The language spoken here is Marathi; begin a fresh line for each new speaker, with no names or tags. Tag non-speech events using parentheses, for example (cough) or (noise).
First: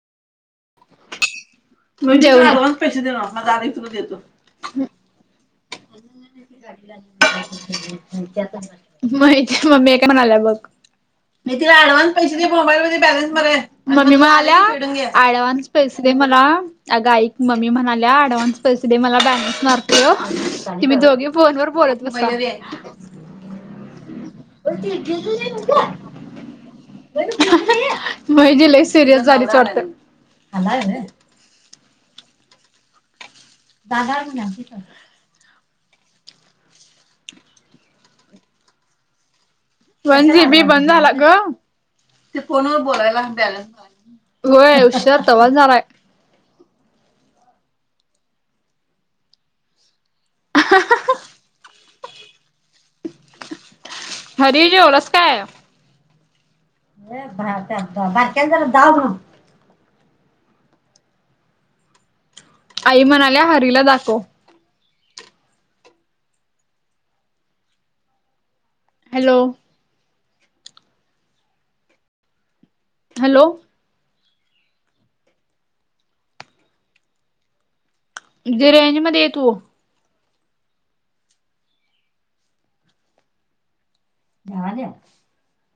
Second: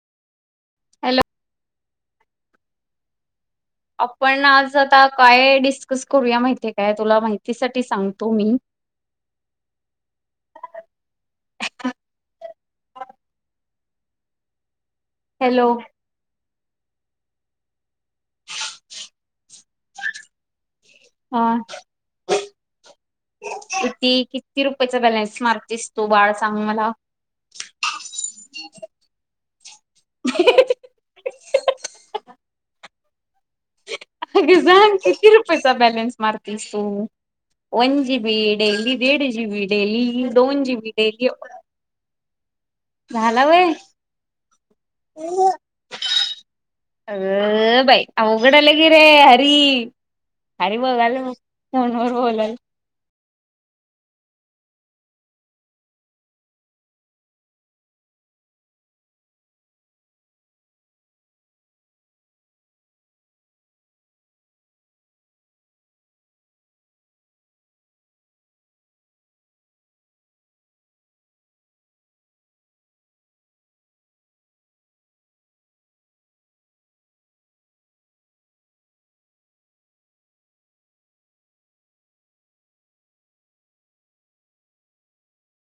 एलो
(unintelligible)
आपण आज आता काय डिस्कस करूया माहिते का? तुला माहितीसाठी सांगतो मी
माहिते, मम्मी ही काय म्हणाल्या बघ ए तिला अँडव्हान्स पैसे दे मोबाईल मध्ये बॅलन्स माराय, मम्मी म्हणाल्या फेडून घे ऍडवान्स
हॅलो
पैसे दे मला अग, ऐक मम्मी म्हणाल्या अडव्हान्स पैसे दे मला बॅलेन्स मारतो (unintelligible) मी दोघी
अ
फोन वर बोलत बसा
किती, किती रुपयचा बॅलेन्स मारतेस तू बाळ सांग मला?
म्हणजे लइ च सिरियस झालीस वाटत?
अग सांग किती रुप् पैचा बॅलेंस मारतीस तू, वन जि. बी., डेली दिड जी. बी.? डेली
वन
दोन जी.
बंद
बी.,
झाला
डेली
ग. ते फोनवर बोलायला
झाला व्हय
बॅलन्स मार, होय उश्शर (unintelligible) झालाय
अग बाई अवघड अला की रे हरी, हरी बघायला नुस फोनवर बोलल
हरी जेवलास काय? ए भार टाकतो, बारक्याला जरा दाब आई म्हणाल्या हरीला दाखव हॅलो. हॅलो गे रेंज मध्ये ये तु घ्याल्या